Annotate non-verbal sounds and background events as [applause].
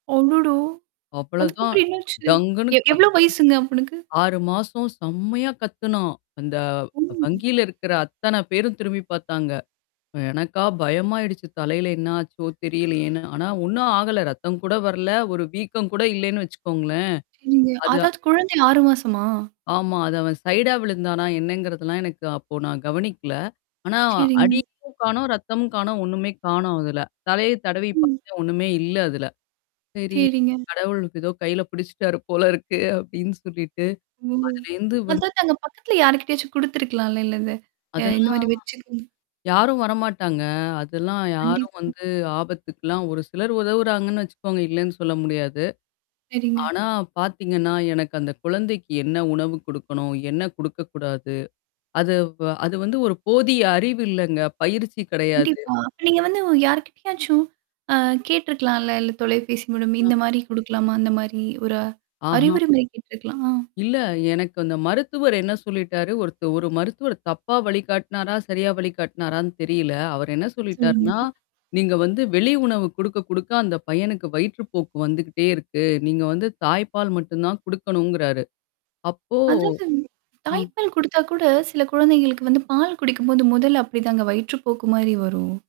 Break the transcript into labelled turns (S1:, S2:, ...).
S1: அடடா!
S2: அவ்ளோதான்.
S1: அதுக்கப்புறம் என்னாச்சு?
S2: டங்குன்னு
S1: எ
S2: காத்
S1: எவ்ளோ வயசுங்க அவனுக்கு?
S2: 6 மாசம் செம்மையா கத்துனான். அந்த
S1: ஓ
S2: வங்கியில இருக்கிற அத்தன பேரும் திரும்பி பார்த்தாங்க. எனக்கா பயமாயிடுச்சு. தலையில என்னாச்சோ! தெரியலையேன்னு. ஆனா, ஒண்ணும் ஆகல. ரத்தம் கூட வரல. ஒரு வீக்கம் கூட இல்லன்னு வச்சுக்கோங்களேன்.
S1: சரிங்க,
S2: அது
S1: அதாவது குழந்தை 6 மாசமா?
S2: ஆமா. அது அவன் சைடா விழுந்தானா என்னங்கிறதெல்லாம் எனக்கு அப்போ நான் கவனிக்கல. ஆனா
S1: சரிங்க.
S2: அடி [unintelligible] காணோம், ரத்தமும் காணோம், ஒண்ணுமே காணோம் அதுல. தலைய தடவி
S1: ம்.
S2: பார்த்தேன் ஒண்ணுமே இல்ல அதுல. சரி,
S1: சரிங்க.
S2: கடவுளுக்கு ஏதோ கையில புடிச்சுட்டாரு போல இருக்கு அப்பிடின்னு சொல்லிட்டு.
S1: ம்.
S2: அதுலருந்து வந்து
S1: அதாங்க அங்க பக்கத்தல யார்க்கிட்டயாச்சும் குடுத்துருக்கலான்ல இல்ல இத அ
S2: அதெல்லாம்
S1: இந்தமாரி வச்சிருங்க.
S2: யாரும் வரமாட்டாங்க. அதெல்லாம் யாரும்
S1: கண்டிப்பா.
S2: வந்து ஆபத்துக்கலாம் ஒரு சிலர் உதவுறாங்கன்னு வச்சுக்கோங்க இல்லேன்னு சொல்ல முடியாது.
S1: சரிங்க.
S2: ஆனா பாத்தீங்கன்னா, எனக்கு அந்த குழந்தைக்கு என்ன உணவு குடுக்கணும்? என்ன குடுக்கக்கூடாது? அது, ப அது வந்து ஒரு போதிய அறிவு இல்லங்க. பயிற்சி கிடையாது.
S1: கண்டிப்பா. அப்ப நீங்க வந்து யார்கிட்டயாச்சும் அ கேட்டுருக்கலான்ல. இல்ல தொலைபேசி மூலம்
S2: அ.
S1: இந்தமாரி குடுக்கலாமா? அந்தமாரி ஒரு
S2: ஆஹா!
S1: அறிவுரை மாதிரி கேட்டு இருக்கலாம். அ.
S2: இல்ல. எனக்கு அந்த மருத்துவர் என்ன சொல்லிட்டாரு, ஒருத்த ஒரு மருத்துவர் தப்பா வழிகாட்டுனாரா! சரியா வழிகாட்னாரான்னு தெரியல. அவர் என்ன
S1: சொல்லுங்க.
S2: சொல்லிட்டார்ன்னா, நீங்க வந்து வெளி உணவு குடுக்க, குடுக்க அந்த பையனுக்கு வயிற்றுப்போக்கு வந்துகிட்டே இருக்கு. நீங்க வந்து தாய்ப்பால் மட்டும் தான் குடுக்கணுங்கிறாரு. அப்போ
S1: அதாங்க.
S2: ஆ.
S1: தாய்ப்பால் குடுத்தா கூட சில குழந்தைகளுக்கு வந்து பால் குடிக்கும்போது முதல்ல அப்பிடிதாங்க வயிற்று போக்கு மாரி வரும்?